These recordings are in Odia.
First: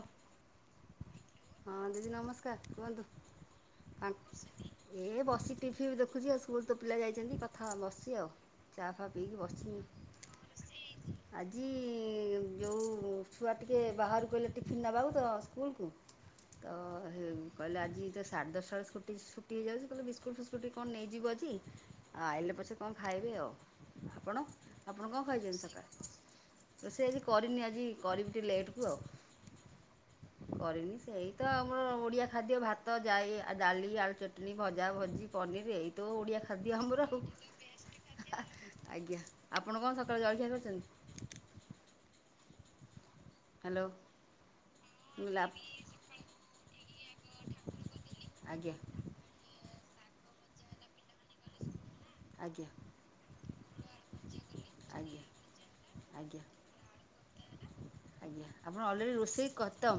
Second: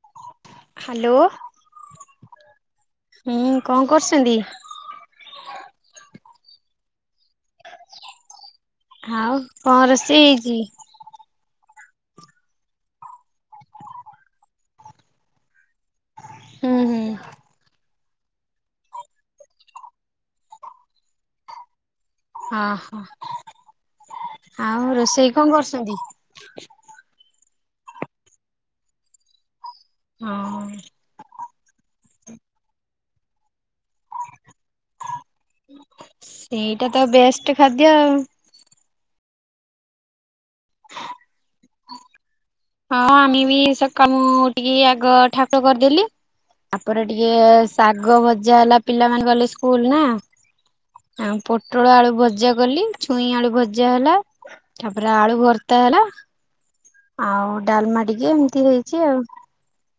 ଅଫ୍। ହ୍ୟାଲୋ। ହଁ ଦିଦି ନମସ୍କାର କୁହନ୍ତୁ ହୁଁ କଣ କରୁଛନ୍ତି? ଏ ବସି ଟିଫି ବି ଦେଖୁଛି ଆଉ ସ୍କୁଲ ତ ପିଲା ଯାଇଛନ୍ତି କଥା ବସି ଆଉ ଚା ଫା ଆଉ ପିଇକି ବସିନି କଣ ରୋଷେଇ ହେଇଛି? ଆ। ଆ ଯେଉଁ ଛୁଆ ଟିକି ବାହାରାରୁକୁ କହିଲେ ଟିଫିନ୍ ନେବାକୁ ତ ସ୍କୁଲକୁ। ତ ହୁଁ ହୁଁ ହେ କହିଲେ ଆଜି। ତ ସାଢ଼େ ଦଶଟ ବେଳେକୁ ଛୁ ଛୁଟି ହେଇଯାଉଛି କହିଲଲେ ବିସ୍କୁଟ ଫିସ୍କୁଟ୍ କଣ ନେଇଯିବ ଆଜି। ଆ ଆଇେ ପଛେ କଣ ଓହୋ ଖାଇବେ ଆଉ ଆପଣ ଆଉ ଆପଣ କଣ ରୋଷେଇ ଖାଇଚତି କରୁଛନ୍ତି? ସକାଳେ ତ ସେ କରିନି ଆ ଆଜି କରିବି ଟିକେ ଲେଟ୍ କୁ ଆଉ। ହଁ। ଏଇ ତ ଆମର ଓଡିଆ ଖାଦ୍ୟ ଭାତ ଯାଏ ଆ। ଡାଲି ଆଳୁ ଚଟଣି ଭଜା ଭଜି ପନିର ଏଇ ତ ଓଡ଼ିଆ ଖାଦ୍ୟ ସେଇଟା ତ ଆମର ଆଉ। ବେଷ୍ଟ ଖାଦ୍ୟ ଆଉ। ଆଜ୍ଞା ଆପଣ କଣ ସକାଳୁ ଜଳଖିଆ କରିଛନ୍ତି। ହଁ ହଁ ଆମେ ବି ହ୍ୟାଲୋ ମୁଁ ସକାଳୁ ଟିକେ ଆଗ କହିଲି ଆପ ଠାକୁର କରିଦେଲି ତାପରେ ଟିକେ ଶାଗ ଭଜା ଆଜ୍ଞା ହେଲା ପିଲା ମନେ ଗଲେ ସ୍କୁଲ। ନା। ପୋଟଳ ଆଳୁ ଭଜା ଆଜ୍ଞା କଲି ଛୁଇଁ ଆଳୁ ଭଜା ହେଲା ତାପରେ ଆଜ୍ଞା ଆଳୁ ଭର୍ତା ହେଲା। ଆଜ୍ଞା ଆଉ ଡାଲମା ଟିକେ ଏମିତି ହେଇଛି ଆଉ। ତ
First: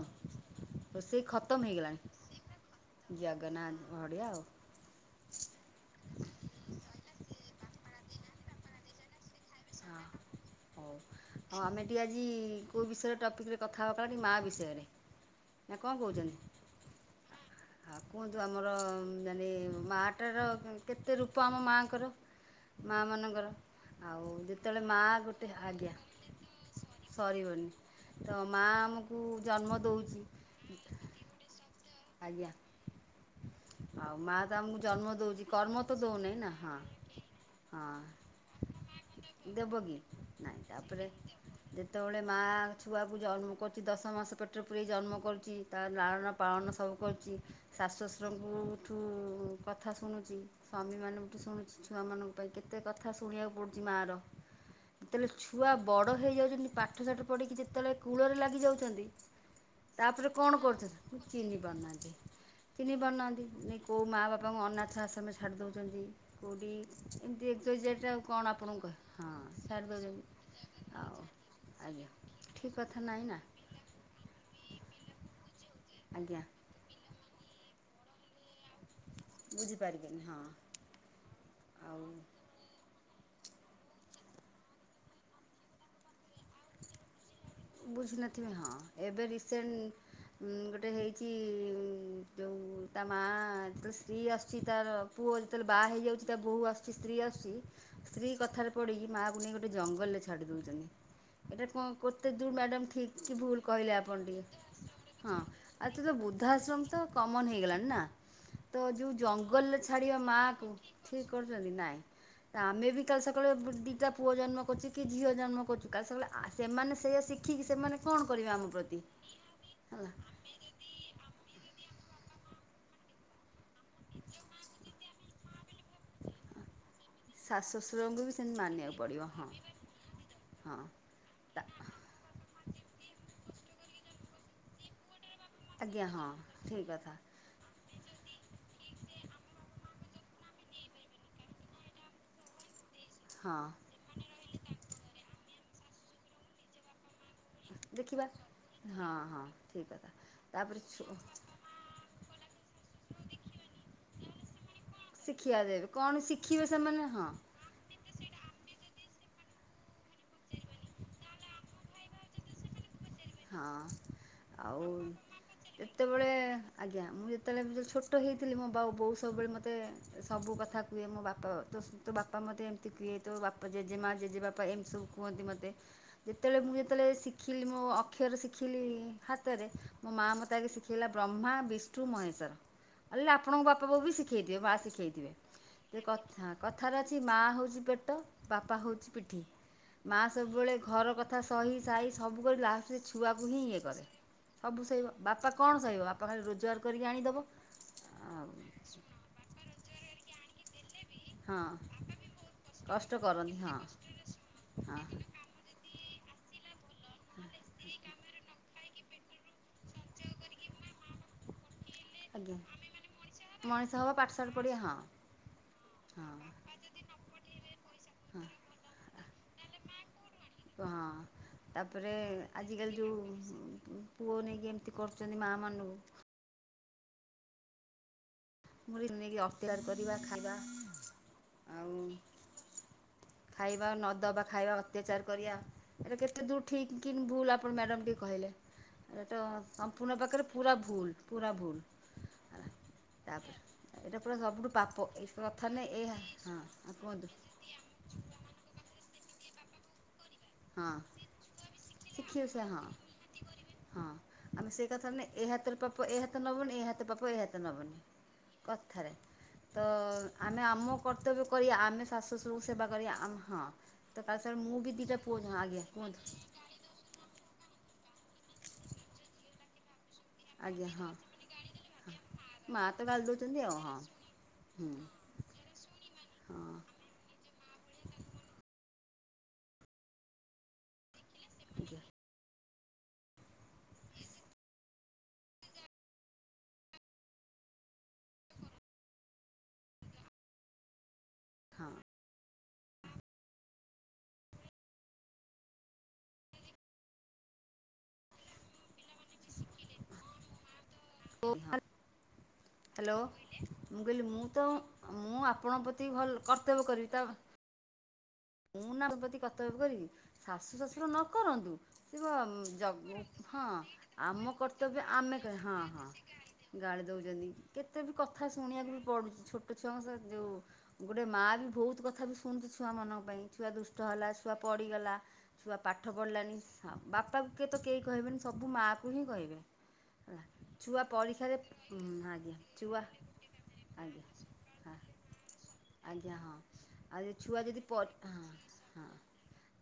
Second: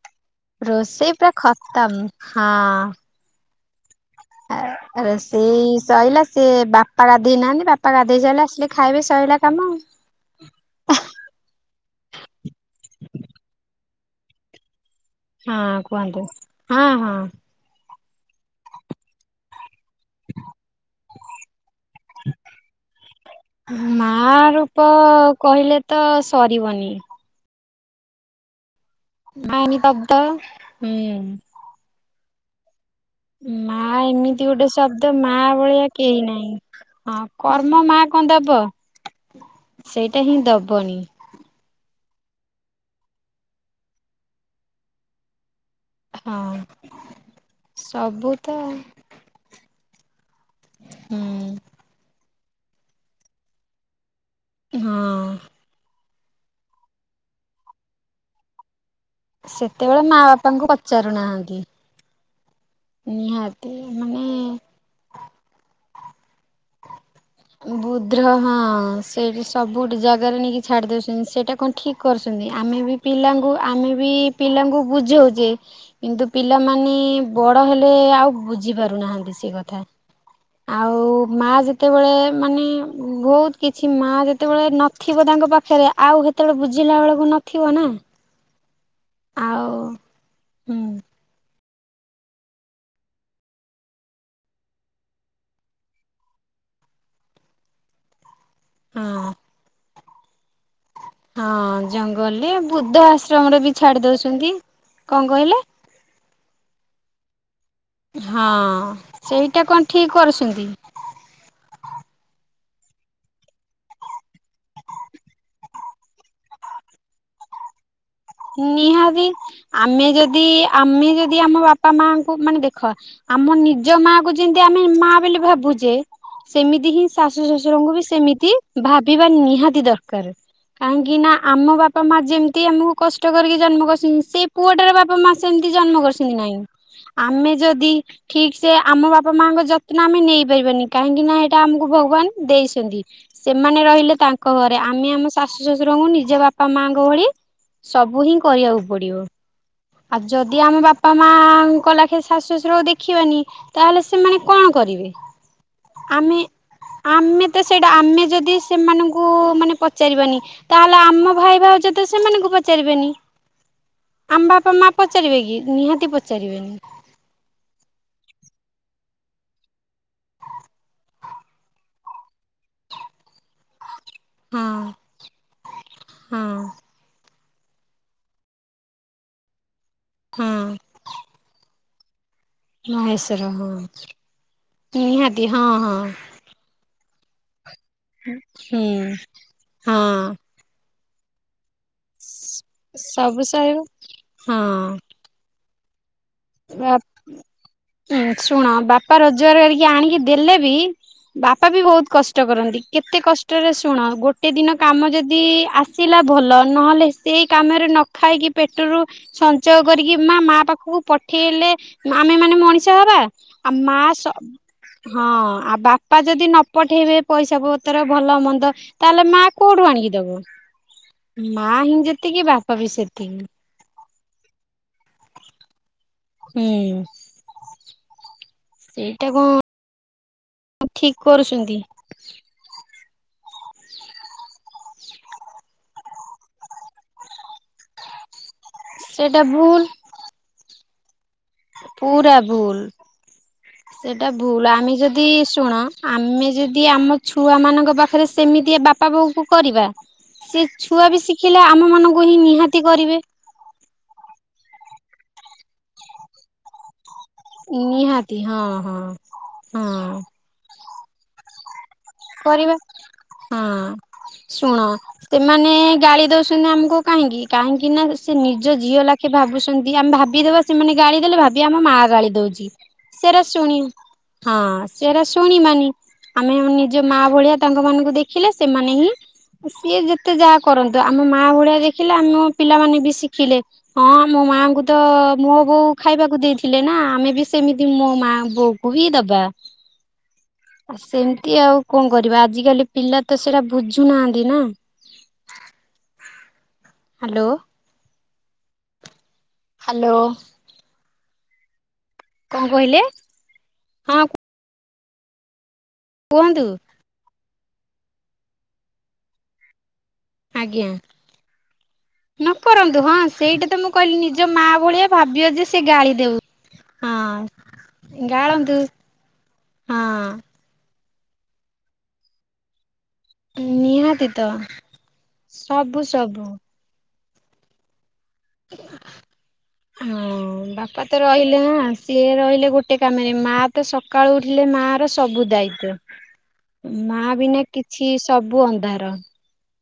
ରୋଷେଇ ପୁରା ଖତମ ହଁ। ଜଗନ୍ନାଥ ବଢ଼ିଆ ଆଉ ସେଇ ସରିଲା ସେ ବାପା। ବାପା ଗାଧେଇ ନାହାନ୍ତି ବାପା ଗାଧେଇ ସାରିଲେ ଆସିଲେ ଖାଇବେ ସଇଲା କାମ। ହଁ ହଉ ଆମେ ଟିକେ ଆଜି କୋଉ ବିଷୟରେ ଟପିକ ରେ କଥା ହବା ମା ବିଷୟରେ। ହଁ ନା କଣ କୁହନ୍ତୁ କହୁଛନ୍ତି? ହଁ ହଁ। ଆଉ କୁହନ୍ତୁ ଆମର ମାନେ ମାଟାର କେତେ ରୂପ ଆମ ମାଙ୍କର ମା ମାନଙ୍କର ମା ଆଉ ଯେତେବେଳେ ରୂପ ମା ଗୋଟେ କହିଲେ ଆଜ୍ଞା ତ ସରିବନି ସରିବନି। ତ ମା ଆମକୁ ଜନ୍ମ ଆଇନ ଦେଉଛି [unintelligible] ଆଜ୍ଞା। ମା ଆଉ ମାଆ ଏମିତି ତ ଗୋଟେ ଆମକୁ ଜନ୍ମ ଶବ୍ଦ ମା ଦେଉଛି ଭଳିଆ କର୍ମ ତ କେହି ଦେଉନାହିଁ ନା ନାହିଁ ହଁ କର୍ମ ହଁ ମା କଣ ଦବ ଦେବ କି ସେଇଟା ହିଁ ନାହିଁ ଦବନି। ତାପରେ ଯେତେବେଳେ ମାଆ ଛୁଆକୁ ଜନ୍ମ କରୁଛି ଦଶ ମାସ ପେଟରେ ପୁରେଇ କି ଜନ୍ମ କରୁଛି। ତା ନାଳନ ହଁ। ପାଳନ ସବୁ। କରୁଛି ଶାଶୁ ସବୁ ତ ଶ୍ୱଶୁରଙ୍କୁଠୁ କଥା ଶୁଣୁଛି ସ୍ୱାମୀ ହୁଁ ମାନଙ୍କଠୁ ଶୁଣୁଛି ଛୁଆମାନଙ୍କୁ କେତେ କଥା ଶୁଣିବାକୁ ପଡୁଛି ମାଆ ର। ହଁ। ଯେତେବେଳେ ଛୁଆ ବଡ ହେଇ ହେଇଯାଉଛନ୍ତି ପାଠ ଶାଠ ପଢ଼ିକି ଯେତେବେଳେ କୂଳରେ ଲାଗିଯାଉଛନ୍ତି। ସେତେବେଳେ ମା ତାପରେ ବାପାଙ୍କୁ ପଚାରୁନାହାନ୍ତି। ଚିହିଁ ପାରୁ ନାହାନ୍ତି ନିହାତି ନେ କେଉ ମା ମାନେ ବାପା ଙ୍କୁ ଅନାଥ ଚାସ ଆମେ ଛାଡ଼ି ଦେଉଛନ୍ତି କୋଉଠି? ବୁଧ୍ର ହଁ ହଁ ସେଇଠି ସବୁ ଛାଡ଼ି ଡି ଦେଉଛନ୍ତି ଜାଗାରେ ନେଇକି ଛାଡି ଆଉ ଦୋଉଚନ୍ତି। ସେଇଟା କଣ ଠିକ୍ ଆଜ୍ଞା କରୁଚନ୍ତି। ଠିକ୍ ଆମେ ବି କଥା ନାହିଁ ନା ପିଲାଙ୍କୁ ଆମେ ବି ପିଲାଙ୍କୁ ବୁଝୋଉଚେ। କିନ୍ତୁ ଆଜ୍ଞା ପିଲାମାନେ ବଡ ହେଲେ ଆଉ ବୁ ଝି ପାରୁନାହାନ୍ତି ସେ କଥା ବୁଝିପାରିବେନି ହଁ ଆଉ ମା ଯେତେବେଳେ ଆଉ ମାନେ ବହୁତ କିଛି ମା ଯେତେବେଳେ ନଥିବ ତାଙ୍କ ପାଖରେ ଆଉ ହେତେବେଳେ ବୁଝିଲା ବେଳକୁ ନ ବୁଝୁ ନଥିବେ ହଁ। ଏବେ ଆଉ ରିସେଣ୍ଟ ଉଁ ହୁଁ ଗୋଟେ ହେଇଚି [inaudible] ଯୋଉ ତା ମା ଯେତେବେଳେ ସ୍ତ୍ରୀ ଆସୁଚି ତାର ପୁଅ ଯେତେବେଳେ ବାହା ହେଇଯାଉଚି ତା ବୋହୂ ଆସୁଚି ସ୍ତ୍ରୀ ଆସୁଚି। ସ୍ତ୍ରୀ କଥାରେ ପଡିକି ହଁ ମାଆକୁ ନେଇ ଗୋଟ ଜଙ୍ଗଲ ଛାଡି ଦୋଉଚନ୍ତି। ହଁ ଜଙ୍ଗଲ ଏ ବୁଦ୍ଧା ଠିକ୍ କି ଆଶ୍ରମରେ ଭୁଲ ବି କହିଲେ ଛାଡି ଆପଣ ଦୋଉଚନ୍ତି। ଟିକେ କଣ ହଁ କହିଲେ? ଆଉ ତ ବୃଦ୍ଧାଶ୍ରମ ତ କମନ ହେଇଗଲାଣି। ନାଁ ହଁ ତ ଯୋଉ ସେଇଟା ଜଙ୍ଗଲରେ କଣ ଠିକ୍ ଛାଡିବା କରୁଛନ୍ତି ମାଆକୁ ଠିକ୍ କରୁଚନ୍ତି ନାଇଁ। ଆମେ ବି କାଲି ସକାଳେ ଦିଟା ପୁଅ ଜନ୍ମ କରିଚି କି ଝିଅ ଜନ୍ମ କରୁଛୁ କାଲି ସକାଳେ ସେମାନେ ସେଇଆ ଶିଖିକି ସେମାନେ କଣ କରିବେ ଆମ ପ୍ରତି ନିହାତି ଆମେ ହେଲା। ଯଦି ଆମେ ଯଦି ଆମ ବାପା ମା ମାନେ ଦେଖ ଆମ ନିଜ ମାଆକୁ ଯେମିତି ଆମେ ମା ବୋଲି ଭାବୁୁ ଯେ ସେମିତି ହିଁ ଶାଶୁ ଶଶୁରଙ୍କୁ ବି ଶ୍ୱଶୁରଙ୍କୁ ସେମିତି ମାନିବାକୁ ପଡ଼ିବ ଭାବିବା ହଁ ନିହାତି ଦରକାର, ହଁ। କାହିଁକି ନା ଆମ ବାପା ମା ଯେମିତି ଆମକୁ ନଷ୍ଟ କରିକି ଜନ୍ମ କରି ସେଇ ପୁଅଟାର ବାପା ମା ସେମତି ଜନ୍ମ ଆଜ୍ଞା ହଁ କରିଛନ୍ତି ନାହିଁ, ଠିକ୍ କଥା ଆମେ ଯଦି ଠିକ ସେ ଆମ ବାପା ମାଙ୍କ ଯ ଆମେ ନେଇପାରିବାନି କାହିଁକି ନା ଏଇଟା ଆମକୁ ଭଗବାନ ଦେଇଛନ୍ତି। ହଁ ସେମାନେ ରହିଲେ ତାଙ୍କ ଘରେ ଆମେ ଆମ ଶ ଶଶୁ ଶଶୁରଙ୍କୁ ନିଜ ବାପା ମାଆଙ୍କ ଭଳି ଦେଖିବା। ସବୁ ହିଁ କରିବାକୁ ହଁ ପଡିବ। ହଁ ଠିକ୍ କଥା ଆଉ ଯଦି ତାପରେ ଆମ ବାପା ମାଆଙ୍କ ଲାଖେ ଶାଶୁ ଶଶୁର ଦେଖିବାନି ତାହେଲେ ସେମାନେ କଣ କରିବେ, ଶିଖିବା ଦେବେ କଣ ଆମେ ଶିଖିବେ ସେମାନେ ହଁ। ଆମେ ତ ସେଇଟା ଆମେ ଯଦି ସେମାନଙ୍କୁ କୁ ମାନେ ପଚାରିବାନି, ତାହେଲେ ଆମ ଭାଇ ଭାଉଜ ତ ସେମାନଙ୍କୁ ପଚାରିବେନି। ହଁ। ବାପ ଆଉ ମା ପଚାରିବେ କି ନିହାତି ଯେତେବେଳେ ପଚାରିବେନି। ଆଜ୍ଞା ମୁଁ ଯେତେବେଳେ ଯେତେବେଳେ ଛୋଟ ହେଇଥିଲି ମୋ ବାଉ ବୋଉ ସବୁବେଳେ ମୋତେ ସବୁ କଥା କୁହେ, ମୋ ବାପା ତୋ ବାପା ମୋତେ ଏମିତି କୁହେ ବାପା ଜେମା ଜେଜେ ବାପା ଏମତି ହଁ ସବୁ କୁହନ୍ତି, ମୋତେ ହଁ ଯେତେବେଳେ ମୁଁ ଯେତେବେଳେ ଶ [unintelligible] କ୍ଷର ଶିଖିଲି ହାତରେ ମୋ ମାଆ ହଁ। ଆଗେ ଶିଖେଇଲା ବ୍ରହ୍ମା ବିଷ ମହେଶ୍ୱର। ହେ ମହେଶ୍ଵର ଆପଣଙ୍କ ହଁ ବାପା ବୋଉ ବି ଶିଖେଇଥିବେ ମା ଶିଖେଇଥିବେ ନିହାତି ହଁ ହଁ କଥାର ମାଆ ହଉଚି। ପେଟ ବାପା ହୁଁ ହେଉ ପିଠି ହଁ। ମା ସବୁବେଳେ ଘର କଥା ସହି ସାଇ ସବୁ କରି ଲାଷ୍ଟ ଆ ସବୁ ହିଁ ସହିବ ଇଏ କରେ। ସବୁ ସେଇ ବାପା କଣ ସହିବ? ବାପା ଖାଲି ରୋଜଗାର ବା କରିକି ଆଣିଦବ। ହୁଁ ଆଉ ଶୁଣ ବାପା ରୋଜଗାର କରିକି ଆଣିକି ଦେଲେ ବି। ବାପା ହଁ ବି ବହୁତ କଷ୍ଟ କରନ୍ତି। କଷ୍ଟ କେତେ କରନ୍ତି କଷ୍ଟରେ ହଁ ଶୁଣ ଗୋଟେ ଦିନ ହଁ କାମ ଯଦି ଆସିଲା ଭଲ ନହେଲେ ସେଇ କାମରେ ନ ଖାଇକି ପେଟ୍ରୋଲ ସଞ୍ଚୟ କରିକି ମା ମା ପାଖକୁ ପ ଏଠି ହେଲେ। ଆମେ ମାନେ ଆଜ୍ଞା। ମଣିଷ ହବା। ଆ ମଣିଷ ମା ହବା ପାଠଶାଠ ପଢ଼ିବା ହଁ ଆ ବାପା ହଁ ଯଦି ନ ପଠେଇବେ ପଇସା ପତ୍ର ଭଲ ମନ୍ଦ ତାହେଲେ ମା କୋଉଠୁ ଆଣିକି ଦବ? ହଁ ମା ହିଁ ତାପରେ ଯେତିକି ବାପା ବି ଆଜିିକାଲି ସେତିକି ଯୋଉ ପୁଅ ନେଇକି ଏମିତି କରୁଛନ୍ତି ମାଆ ମାନଙ୍କୁ। ହୁଁ। ମୋର ସେଇଟା କି କଣ ଅକ୍ତିଆର କରିବା। ବା ଠିକ କରୁଛନ୍ତି ଆଉ ଖାଇବା ନଦବା ଖାଇବା ଅତ୍ୟାଚାର କରିବା ଏଇଟା କେତେ ଦୂର ଠିକ କି ଭୁଲ ଆପଣ ମ୍ୟାଡ଼ାମ ଟିକେ କହିଲେ ତ ସେଇଟା ଭୁଲ ସମ୍ପୂର୍ଣ୍ଣ ପାଖରେ ପୁରା ଭୁଲ୍। ପୁରା ଭୁଲ୍ ପୁରା ହେଲା ଭୁଲ୍। ତାପରେ ଏଇଟା ସେଟା ପୁରା ଭୁଲ୍ ସବୁଠୁ ଆମେ ପାପ ଏ ଯଦି କଥା ଶୁଣ ନୁହେଁ ଏ ହଁ ଆମେ ଯଦି ହଁ ଆମ କୁହନ୍ତୁ ଛୁଆ ମାନଙ୍କ ପାଖରେ ସେମିତି ବାପା ବୋଉ ହୁଁ କରିବା। ସେ ହଁ ଛୁଆ ବି ଶିଖିଲେ ଆମ ମାନଙ୍କୁ ହିଁ ଶିଖିବେ ସେ ହଁ ନିହାତି କରିବେ। ହଁ ଆମେ ସେଇ କଥାାରେ ଏ ହାତର ପାପ ଏ ହାତ ନବନି ଏହାତ ଏ ହାତ ପାପ ଏ ହାତ ନବନି ନିହାତି ହଁ ହଁ କଥାରେ ତ ହଁ ଆମେ ଆମ କର୍ତ୍ତବ୍ୟ କରି ଆମେ ଶାଶୁ ଶଶୁରଙ୍କ ସେବା କରିବା ହଁ ତ ଖାସ୍ କରି ଶୁଣ ମୁଁ ବି ଦିଟା ସେମାନେ ଗାଳି ଦଉଛନ୍ତି ଆମକୁ କାହିଁକି କାହିଁକି ନା ସେ ନିଜ ଝିଅ ଲାଖେ ଭାବୁଛନ୍ତି। ଆମେ ଭାବିଦବା ଆଜ୍ଞା ସେମାନେ ହଁ ଗାଳି ଦେଲେ ଭାବିବା ଆମ ମା ଗାଳି ଦଉଛି ମା ତ ଗାଳି ସେଟା ଦଉଛନ୍ତି ଆଉ ଶୁଣି ହଁ ହଁ ହୁଁ ସେଟା ଶୁଣିବାନି ମାନେ ହଁ ଆମେ ମା ଭଳିଆ ତାଙ୍କ ମାନଙ୍କୁ ଦେଖିଲେ ସେମାନେ ହିଁ ସିଏ ଯେତେ ଯାହା କରନ୍ତୁ। ଆମେ ମାଆ ଭଳିଆ ଦେଖିଲେ ଆମେ ପିଲାମାନେ ବି ଶିଖିଲେ ହଁ ମୋ ମାଙ୍କୁ ତ ମୋ ବୋଉ ଖାଇବାକୁ ଦେଇଥିଲେ ନା ଆମେ ବି ସେମିତି ମୋ ମା ବୋଉକୁ ହିଁ ଦବା ଆ ସେମିତି ଆଉ। ହଁ କଣ କରିବା ଆଜିକାଲି ପିଲା ତ ସେଟା ବୁଝୁନାହାନ୍ତି ନା ହ୍ୟାଲୋ। ହ୍ୟାଲୋ। ଓ। ହେଲୋ ମୁଁ ହଁ କହିଲି ମୁଁ ତ। ମୁଁ ଆପଣଙ୍କ ପ୍ର ଏତିକ ଭଲ କୁହନ୍ତୁ କର୍ତ୍ତବ୍ୟ କରିବି ତ ମୁଁ ନା ତମ ପ୍ରତି କର୍ତ୍ତବ୍ୟ କରିବି। ଶାଶୁ ଆଜ୍ଞା। ଶାଶୁର ନ କରନ୍ତୁ ସେ ନ କରନ୍ତୁ ହଁ ସେଇଟା ତ ମୁଁ କହିଲି ନିଜ ଆମ ମା କର୍ତ୍ତବ୍ୟ ଭଳିଆ ଆମେ ଭାବିବ ହଁ ଯେ ସେ ଗାଳି ଦଉ। ହଁ ଗାଳି ହଁ ଦଉଛନ୍ତି କେତେ ବି କଥା ଗାଳନ୍ତୁ ଶୁଣିବାକୁ ବି ପଡୁଛି ଛୋଟ ହଁ ଛୁଆଙ୍କ ସହ ଯୋଉ। ଗୋଟେ ମାଆ ବି ବହୁତ କଥା ବି ଶୁଣୁଛି ଛୁଆମାନଙ୍କ। ପାଇଁ ଛୁଆ ଦୁଷ୍ଟ ନିହାତି ହେଲା ତ ଛୁଆ ପଡ଼ିଗଲା ଛୁଆ ସବୁ ପାଠ ସବୁ। ପଢ଼ିଲାନି। ବାପା କୁ ତ କେହି କହିବେନି। ସବୁ ମାଆକୁ ହିଁ କହିବେ ହଁ ହେଲା ଛୁଆ ବାପା ତ ପରୀକ୍ଷାରେ ରହିଲେ ନା ସିଏ ଆଜ୍ଞା ରହିଲେ ଗୋଟେ ଛୁଆ କାମରେ ମା ତ ଆଜ୍ଞା ସକାଳୁ ଉଠିଲେ ମା ହଁ ର ସବୁ ଆଜ୍ଞା ହଁ ଦାୟିତ୍ଵ ମା ଆଉ ଛୁଆ ବିନା ଯଦି କି ପର ଅଛି ହଁ ସବୁ ହଁ ଅନ୍ଧାର।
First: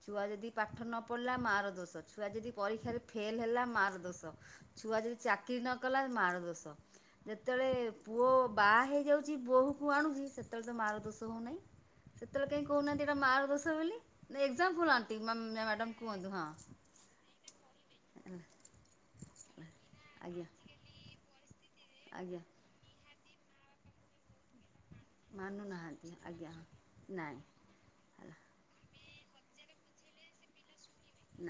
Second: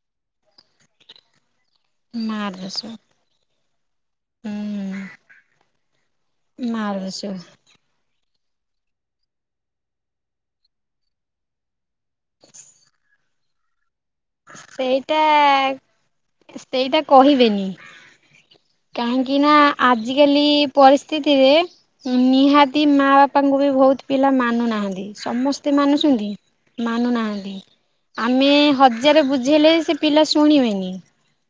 ଛୁଆ ଯଦି ପାଠ ନ ପଢିଲା ମା ର। ଛୁଆ ଯଦି ମାର ପରୀକ୍ଷାରେ ସବୁ ଫେଲ ହେଲା। ମାର୍କ୍। ଦୋଷ ଛୁଆ ଯଦି ହୁଁ ଚାକିରି ନ କଲା ମାର ଦୋଷ ମାର ସବୁ ଯେତେବେଳେ ପୁଅ। ବାହା ହେଇଯାଉଛି ବୋହକୁ ଆଣୁଛି ସେତେବେଳେ ତ ମାର ଦୋଷ ହେଉନାହିଁ। ସେତଲେ କାଇଁ। ସେଟା ମାର ଦୋଷ ବୋଲି। ନା ଏକ୍ଜାମ୍ପଲ୍ ଆଣ୍ଟି ସେଇଟା ମ୍ୟାଡ଼ାମ୍ କୁହନ୍ତୁ ହଁ ସେଇଟା କହିବେନି ହେଲା କାହିଁକି ନା ଆଜିକାଲି ଆଜ୍ଞା ପରିସ୍ଥିତି। ତିରେ। ଆଜ୍ଞା ନିହାତି ମା ବାପା। ବାପାଙ୍କୁ ବି ବହୁତ ପିଲା ମାନୁନାହାନ୍ତି। ସମସ୍ତେ ମାନୁନାହାନ୍ତି ମାନୁଛନ୍ତି ଆଜ୍ଞା ହଁ ନାଇଁ ମାନୁନାହାନ୍ତି ହେଲା ଆମେ ହଜ ରେ ବୁଝେଇଲେ ସେ ପିଲା ଶୁଣିବେନି।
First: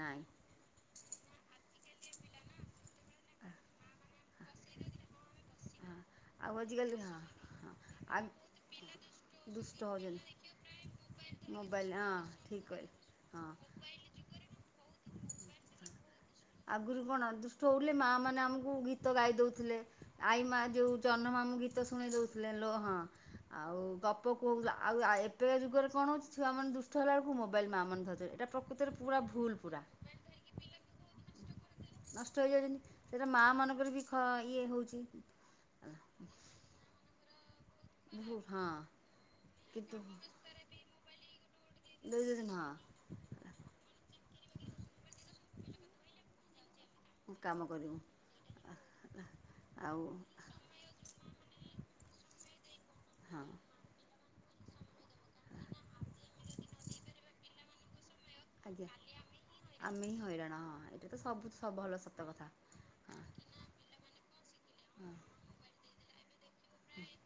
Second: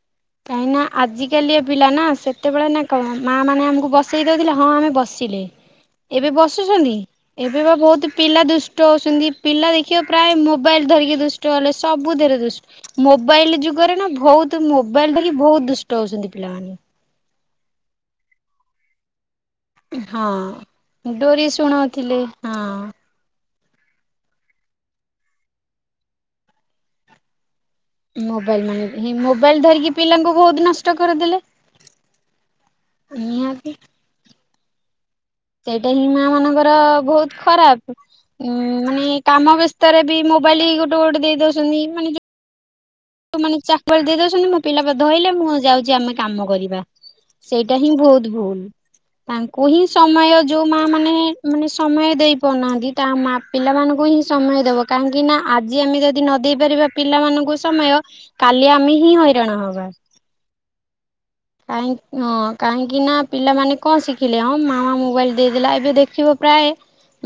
ନାଇଁ ନା ଆଜିକାଲି ଏ ପିଲା ନା ସେତେବେଳେ ନା କଣ ମା ମାନେ ଆମକୁ ବସେଇ ଦୋଉଥିଲେ ହଁ ଆମେ ବସିଲେ। ହଁ ଏବେ ଆଉ ବସୁଚନ୍ତି ଆଜିକାଲି ହଁ ଏବେ ବା ବୋହୁତ ହଁ ପିଲା ଦୁଷ୍ଟ ହୋଉଚନ୍ତି ପିଲା ଦୁଷ୍ଟ ଦେଖିବା ପ୍ରାୟ ହେଉଛନ୍ତି ମୋବାଇଲ ଧରିକି ଦୁଷ୍ଟ ହେଲେ ମୋବାଇଲ ହଁ ସବୁଥିରେ ଦୁ ଠିକ୍ କହିଲେ ହଁ ମୋବାଇଲ ଯୁଗରେ ନା ଭୋହୁତ୍ ତ ମୋବାଇଲ ଧରି ବୋହୁତ ଦୁଷ୍ଟ ହୋଉଛନ୍ତି ପିଲାମାନେ। ଆଗରୁ କଣ ଦୁଷ୍ଟ ହୋଉଥିଲେ ମା ମାନେ ଆମକୁ ଗୀତ ଗାଇ ଦୋଉ ଲେ ଆଈ ମା ଯୋଉ ହଁ ଜନ୍ହ ଡୋରି ମାମୁ ଗୀତ ଶୁଣି ଶୁଣଉଥିଲେ ଦୋଉଥିଲେ ଲୋ ହଁ। ଆଉ ଗପ କୋହୁ ଆଉ ଆ ଏବେକା ଯୁଗରେ କଣ ହୋଉଚି ଛୁଆମାନେ ଦୁଷ୍ଟ ହେଲା ବେଳକୁ ମୋଵ୍ ମୋବାଇଲ ମାମାନେ ଧର୍ ଦେବେ ଏଟା ମୋବାଇଲ ପ୍ରକୃତରେ ମାନେ ପୁରା ଭୁଲ ମୋବାଇଲ ପୁରା ଧରିକି ପିଲାଙ୍କୁ ବୋହୁତ ନଷ୍ଟ କରିଦେଲେ। ନଷ୍ଟ ହେଇଯାଉଛନ୍ତି। ସେଇଟା ମା ନିହାତି। ମାନଙ୍କର ବି ଖ ଇଏ ହଉଛି ସେଇଟା ହିଁ ମା ମାନଙ୍କର ବହୁତ ଖରାପ ହଁ ଉଁ ମାନେ କାମ କିନ୍ତୁ ବ୍ୟସ୍ତରେ ବି ମୋବାଇଲି ଗୋଟେ ଗୋଟେ ଦେଇ ଦଉ ଯୋଉ ନି ମାନେ ଦେଇଦେଉଛନ୍ତି ହଁ ତୁମ ମାନେ [unintelligible] ଆଣି ଦେଇ ଦଉଛନ୍ତି। ମୋ ପିଲା ପା ଧୋଇଲେ ମୁଁ ଯାଉଛି ଆମେ କାମ କରିବା। ମୁଁ କାମ ସେଇଟା ହିଁ କରିବୁ ଭୋଉତ୍ ଭୁଲ୍ ତାଙ୍କୁ ହିଁ ଆଉ ସମୟ ଯୋଉ ମାମାନେ ମାନେ ସମୟ ଦେଇ ପାରୁନାହାଁ ରି ତା ମା ହଁ ପିଲାମାନୁଙ୍କୁ ହିଁ ସମୟ ଦେବ କାହିଁକି ନାଁ ଆଜି ଆମେ ଯଦି ନ ଦେଇପାରିବା ପିଲାମାନୁଙ୍କୁ ସମୟ [inaudible] କାଲି ଆଜ୍ଞା ଆମେ ହିଁ ହଇରାଣ ହବା। ଆମେ ହିଁ ହଇରାଣ ହଁ ଏଇଟା ତ ସବୁ କାହିଁ ଭଲ ସତ କଥା। ହଁ କାହିଁକିନା ହଁ ପିଲାମାନେ କଣ ଶିଖିଲେ? ହଁ ମାମା ମୋବାଇଲ ଦେଇଦେଲା ଏବେ ଦେଖିବ ପ୍ରାଏ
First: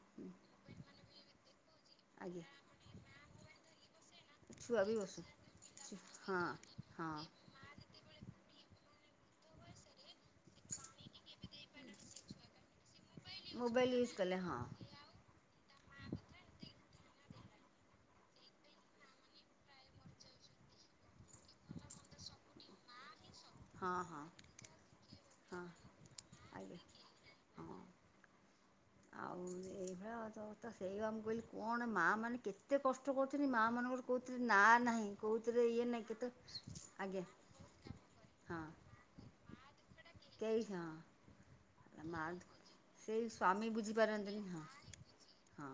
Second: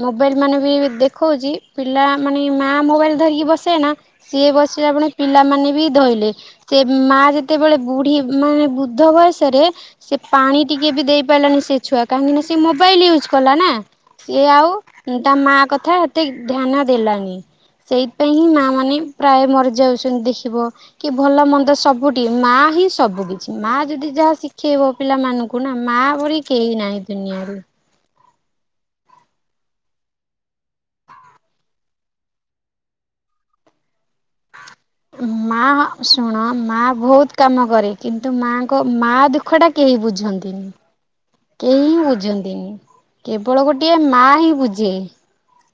ମୋବାଇଲ୍ ମାନେ ବି ଏବେ ଦେଖୋଉଚି ପିଲା ମାନେ ଆଜ୍ଞା ମାଆ ମୋବାଇଲ୍ ଧରିକି ବସେନା ସିଏ ଛୁଆ ବସିଲା ବି ପୁଣି ବସୁ ପିଲାମାନେ ବି ଧୋଇଲେ, ହଁ ସେ ମା ହଁ ଯେତେବେଳେ ବୁଢୀ ମାନେ ବୁଦ୍ଧ ବୟସରେ ସେ ପାଣି ଟିକେ ବି ଦେଇ ପାଇଲାନି ସେ ଛୁଆ କାହିଁକି ନାଁ ସେ ମୋବାଇଲ୍ ୟୁ ଛ୍ କଲା ନାଁ ମୋବାଇଲ୍ ୟୁଜ୍ କଲେ ସିଏ ହଁ ଆଉ ତା ମା କ ଥା ହେତେ ଧ୍ୟାନ ଦେଲାନି ସେଇଥିପାଇଁ ହିଁ ମାମାନେ ପ୍ରାୟ ମରିଯାଉଚନ୍ତି ଦେଖିବ। କି ଭଲ ମନ୍ଦ ସବୁଠି ମା ହିଁ ସବୁ ବି ଚି ମା ହଁ ଯଦି ହଁ ଯାହା ଶିଖେଇବ ପିଲାମାନଙ୍କୁ ହଁ ନାଁ ମା ଭରି କେହି ଆଜ୍ଞା ନାହିଁ ଦୁନିଆରେ। ହଁ। ଆଉ ଏଇ ଭଳିଆ ତ ତ ସେଇବା ମୁଁ କହିଲି କଣ ମାମାନେ କେତେ କଷ୍ଟ କରୁଚନ୍ତି ମା ମାନଙ୍କର କୋଉଥିରେ ଉଁ ମା ଶୁଣ ମା ଆଜ୍ଞା ଭୋଉତ୍ କାମ କରେ କିନ୍ତୁ ହଁ ମାଙ୍କ ମା ଦୁଃଖଟା କେହି କେହି ବୁଝନ୍ତିନି ହଁ କେହିି ମା ବୁଝନ୍ତିନି ସେଇ କେ ବଳ ସ୍ୱାମୀ ଗୋଟିଏ ମା ବୁଝିପାରନ୍ତିନି ହିଁ ହଁ ବୁଝେ। ହଁ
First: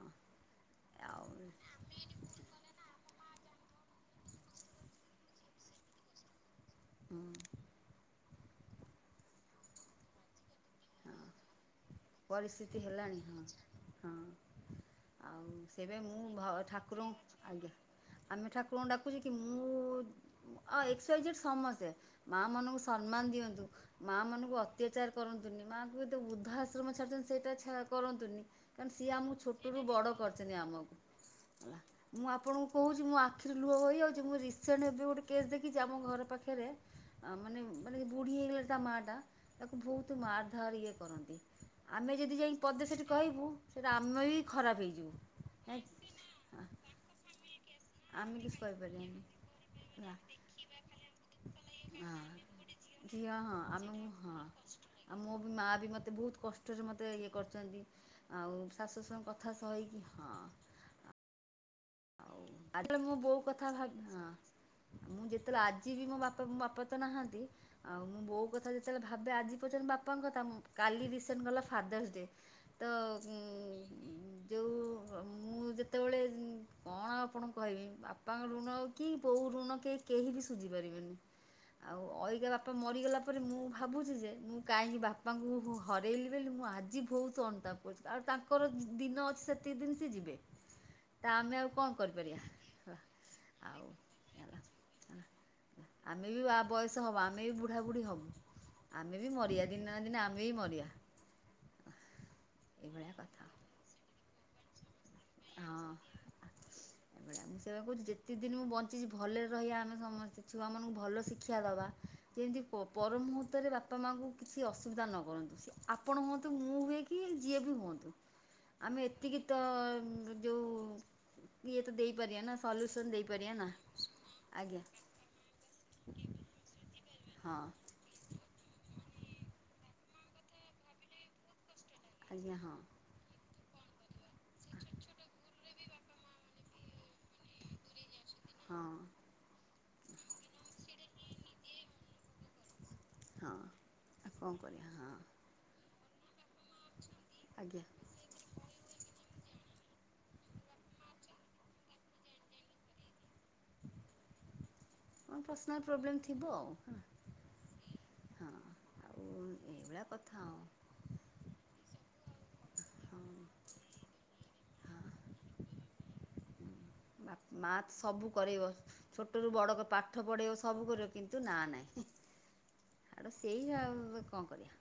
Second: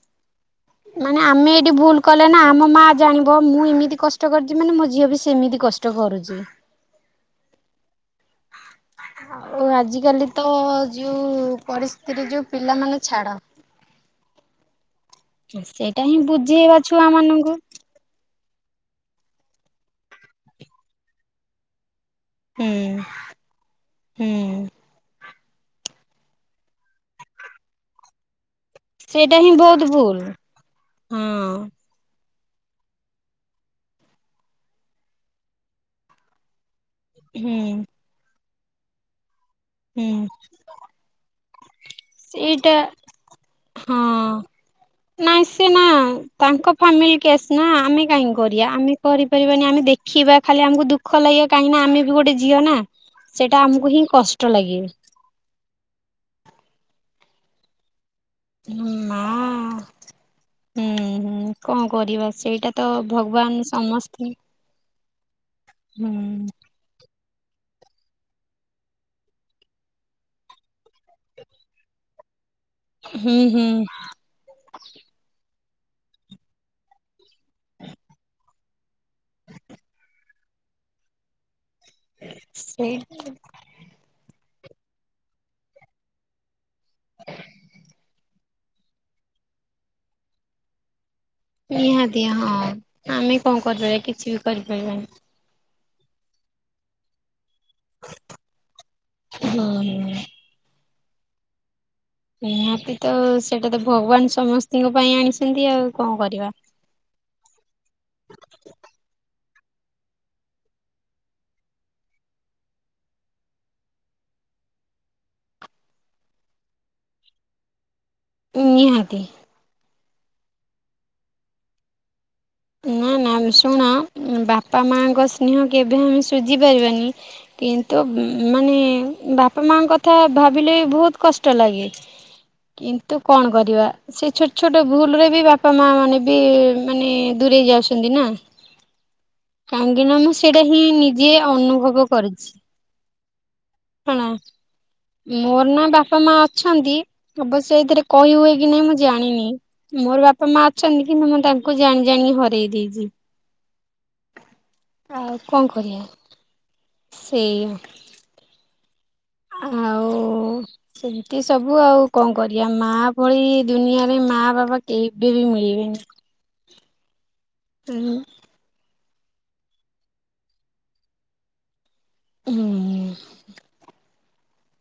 ମାନେ ଆଉ ଆମେ ଏଇଠି ହୁଁ ଭୁଲ କଲେ ନାଁ ଆମ ମା ଜାଣି ବ ମୁଁ ଏମିତି କଷ୍ଟ କରୁଚି ମାନେ ମୋ ଝିଅ ବି ସେମିତି କଷ୍ଟ କରୁଚି। ଆଉ ଆଜିକାଲି ତ ଯୋଉ ପରିସ୍ଥିତିରେ ଯୋଉ ପରିସ୍ଥିତି ପିଲାମାନେ ହେଲାଣି ଛାଡ଼। ହଁ ହଁ। ଆଉ ସେଇପାଇଁ ସେଇଟା ହିଁ ମୁଁ ଭ ବୁଝେଇବା ଛୁଆ ଠାକୁରଙ୍କୁ ମାନଙ୍କୁ। ଆଜ୍ଞା ଆମେ ଠାକୁରଙ୍କୁ ଡାକୁଚି କି ମୁଁ ଅ ଏକ୍ସ ୱାଇ ଯେଡ୍ ସମସ୍ତେ। ମା ହୁଁ ମାନଙ୍କୁ ସମ୍ମାନ ଦିଅନ୍ତୁ ମା ମାନଙ୍କୁ ହୁଁ। ଅତ୍ୟାଚାର ପରନ୍ତୁ ନ୍ତୁନି ମାଙ୍କୁ ଏତେ ବୃଦ୍ଧ ଆଶ୍ରମ ଛାଡୁଚନ୍ତି ସେଇଟା କରନ୍ତୁନି। କାରଣ ସିଏ ସେଇଟା ଆମକୁ ହିଁ ଛୋଟରୁୁ ବହୁତ ବଡ ଭୁଲ। କରିଚନ୍ତି ଆମକୁ ହଁ ହେଲା। ମୁଁ ଆପଣଙ୍କୁ କହୁଚି ମୋ ଆଖିରୁ ଲୁହ ବହି ଆଉଛି ମୁଁ ରିସେଣ୍ଟ ଏବେ ଗୋଟେ କେସ୍ ଦେଖିଚି ଆମ ଘର ପାଖରେ ଆ ହୁଁ ମାନେ ମାନେ ବୁଢୀ ହେଇଗଲା ତା ମାଟା ତାକୁ ହୁଁ ତୁ ମାର ଧର ଇଏ କରନ୍ତି। ଆମେ ଯଦି ଯାଇ ସେଇଟା ପଦେ ସେଠି କହିବୁ ସେଇଟା ହଁ ଆମେ ବି ଖରାପ ହେଇଯିବୁ। ନାଇଁ ସେ ହେ ନା ତାଙ୍କ ଫାମିଲି କେସ୍ ନା ଆମେ କାହିଁକି କିଛି କରିବା ଆମେ କହିପାରିବାନି କରିପାରିବାନି ଆମେ ହେଲା ଦେଖିବା ଖାଲି ଆମକୁ ଦୁଃଖ ଲାଗିବା କାହିଁକି ନା ଆମେ ହଁ। ବି ଗୋଟେ ଝିଅ ନା ଝିଅ ହଁ ସେଇଟା ଆମେ ଆମକୁ ହିଁ ମୁଁ ହଁ। କଷ୍ଟ ଲାଗିବ। ଆଉ ମୁଁ ବି ମା ବି ମତେ ବହୁତ କଷ୍ଟରେ ମତେ ଇଏ କରୁଚନ୍ତି। ଆଉ ଶାଶୁଶଙ୍କ ମା କଥା ସହକି ହଁ ହୁଁ ଆ ହୁଁ କଣ କରିବା ସେଇଟା ତ ଭଗବାନ ଭାବି ହଁ ସମସ୍ତେ ମୁଁ ଯେତ ତାହଲେ ଆଜି ବି ହୁଁ ମୋ ବାପା ମୋ ବାପା ତ ନାହାଁନ୍ତି। ଆଉ ମୁଁ ବୋଉ କଥା ଯେତେବେଳେ ଭା ଆଜି ପର୍ଯ୍ୟନ୍ତ ବାପାଙ୍କ କାଲି ରଣ୍ ଗଲା ଫାଦସ ଡେ ତ ହୁଁ ହୁଁ। ଯେଉଁ ମୁଁ ଯେତେବେଳେ ଉଁ କଣ ଆପଣ କହିବେ ବାପାଙ୍କ ଋଣ କି ବୋଉ ଋଣ କେ କେହି ବି ସୁଝି ପାରିବେନି। ଆଉ ଅଇଗା ବାପା ସେଇ ମରିଗଲା ପରେ ମୁଁ ଭାବୁଛି ଯେ ମୁଁ କାହିଁକି ବାପାଙ୍କୁ ହରାଇଲି ବୋଲି ମୁଁ ଆଜି ବହୁତ ଅନୁତାପ କରଛି ଆଉ ତାଙ୍କର ଦିନ ଅଛି ସେତିକ ଦିନ ସେ ଯିବେ। ତା ଆମେ ଆଉ କଣ ନିହାତି କରିପାରିବା ହଁ ହେଲା ଆମେ କଣ ଆଉ କରିପାରିବା କିଛି ବି ହେଲା ହେଲା କରିପାରିବାନି। ଆମେ ବି ବା ବୟସ ହବା ଆମେ ବି ବୁଢାାବୁଢି ହବ ଆମେ ବି ମରିିବା ଦିନେ ହୁଁ ନା ହୁଁ। ଦିନେ ଆମେ ବି ମରିିବା। ନିହାତି ତ କଥା ସେଇଟା ତ ଭଗବାନ ସମସ୍ତ ପାଇଁ ଆଣିଛନ୍ତି ଆଉ ହଁ କଣ କରିବା। ଏଭଳିଆ ମୁଁ ସେୟା କହୁଛି ଯେତିକି ଦିନ ମୁଁ ବଞ୍ଚିଛି ଭଲରେ ରହିବା ଆମେ ସମସ୍ତେ ଛୁଆମାନଙ୍କୁ ଭଲ ଶିକ୍ଷା ଦେବା ଯେମିତି ପର ମୁହୂର୍ତ୍ତରେ ବାପା ମାଆଙ୍କୁ କିଛି ଅସୁବିଧା ନ କରନ୍ତୁ ସେ ଆପଣ ହୁଅନ୍ତୁ ମୁଁ ହୁଏ କି ଯିଏ ବି ହୁଅନ୍ତୁ। ଆମେ ନିହାତି। ଏତିକି ତ ଯୋଉ ଇଏ ତ ଦେଇ ନା ନା ଶୁଣ ଆଜ୍ଞା ବାପା ମାଙ୍କ ସ୍ନେହ କେବେ ଆମେ ଶଝିପାରିବାନି ହଁ କିନ୍ତୁ ମାନେ ବାପା ମାଙ୍କ କଥା ଭାବିଲେ ବହୁତ କଷ୍ଟ ଲାଗେ। ଆଜ୍ଞା ହଁ କିନ୍ତୁ କଣ? କରିବା ସେ ଛୋଟ ଛୋଟ ଭୁଲରେ ବି ବାପା ମା ମାନେ ବି ମାନେ ଦୂରେଇ ଯାଉଛନ୍ତି ନା। ହଁ କାହିଁକିନା ଆମ ସେଟା ହିଁ ନି ଯିଏ ଅନୁଭବ କରୁଛି। ହଁ ଆଉ କଣ କରିବା ହଁ। ମୋର ନ ବାପା ମା ଅଛନ୍ତି। ଅବଶ୍ୟ ଆଜ୍ଞା ଏଇଥିରେ କହି ହୁଏନା କି ନାଇଁ ମୁଁ ଜା ଜାଣିନି ମୋର ବାପା ମା ଅଛନ୍ତି କିନ୍ତୁ ମୁଁ ତାଙ୍କୁ ଜାଣି ଜାଣି ହରାଇ ଦେଇଚି। ପର୍ସନାଲ ପ୍ରୋବ୍ଲେମ ଥିବ ଆଉ। ସେଇଆ। ହଁ ଆଉ ଏଇଭଳିଆ ଆଉ କଥା ଆଉ ସେମିତି ସବୁ ଆଉ କଣ କରିବା ମା ଭଳି ଦୁନିଆରେ ମା ବାପା କେବେ ବି ମିଳିବେନି। ମା ସବୁ କରିବ। ଛୋଟରୁ ବଡ଼କ ପାଠ ପଢ଼ିବ ସବୁ କରିବ କିନ୍ତୁ ନାଁ ନାହିଁ ହୁଁ। ଆଡ ସେଇୟା ଆଉ। କଣ କରିବା।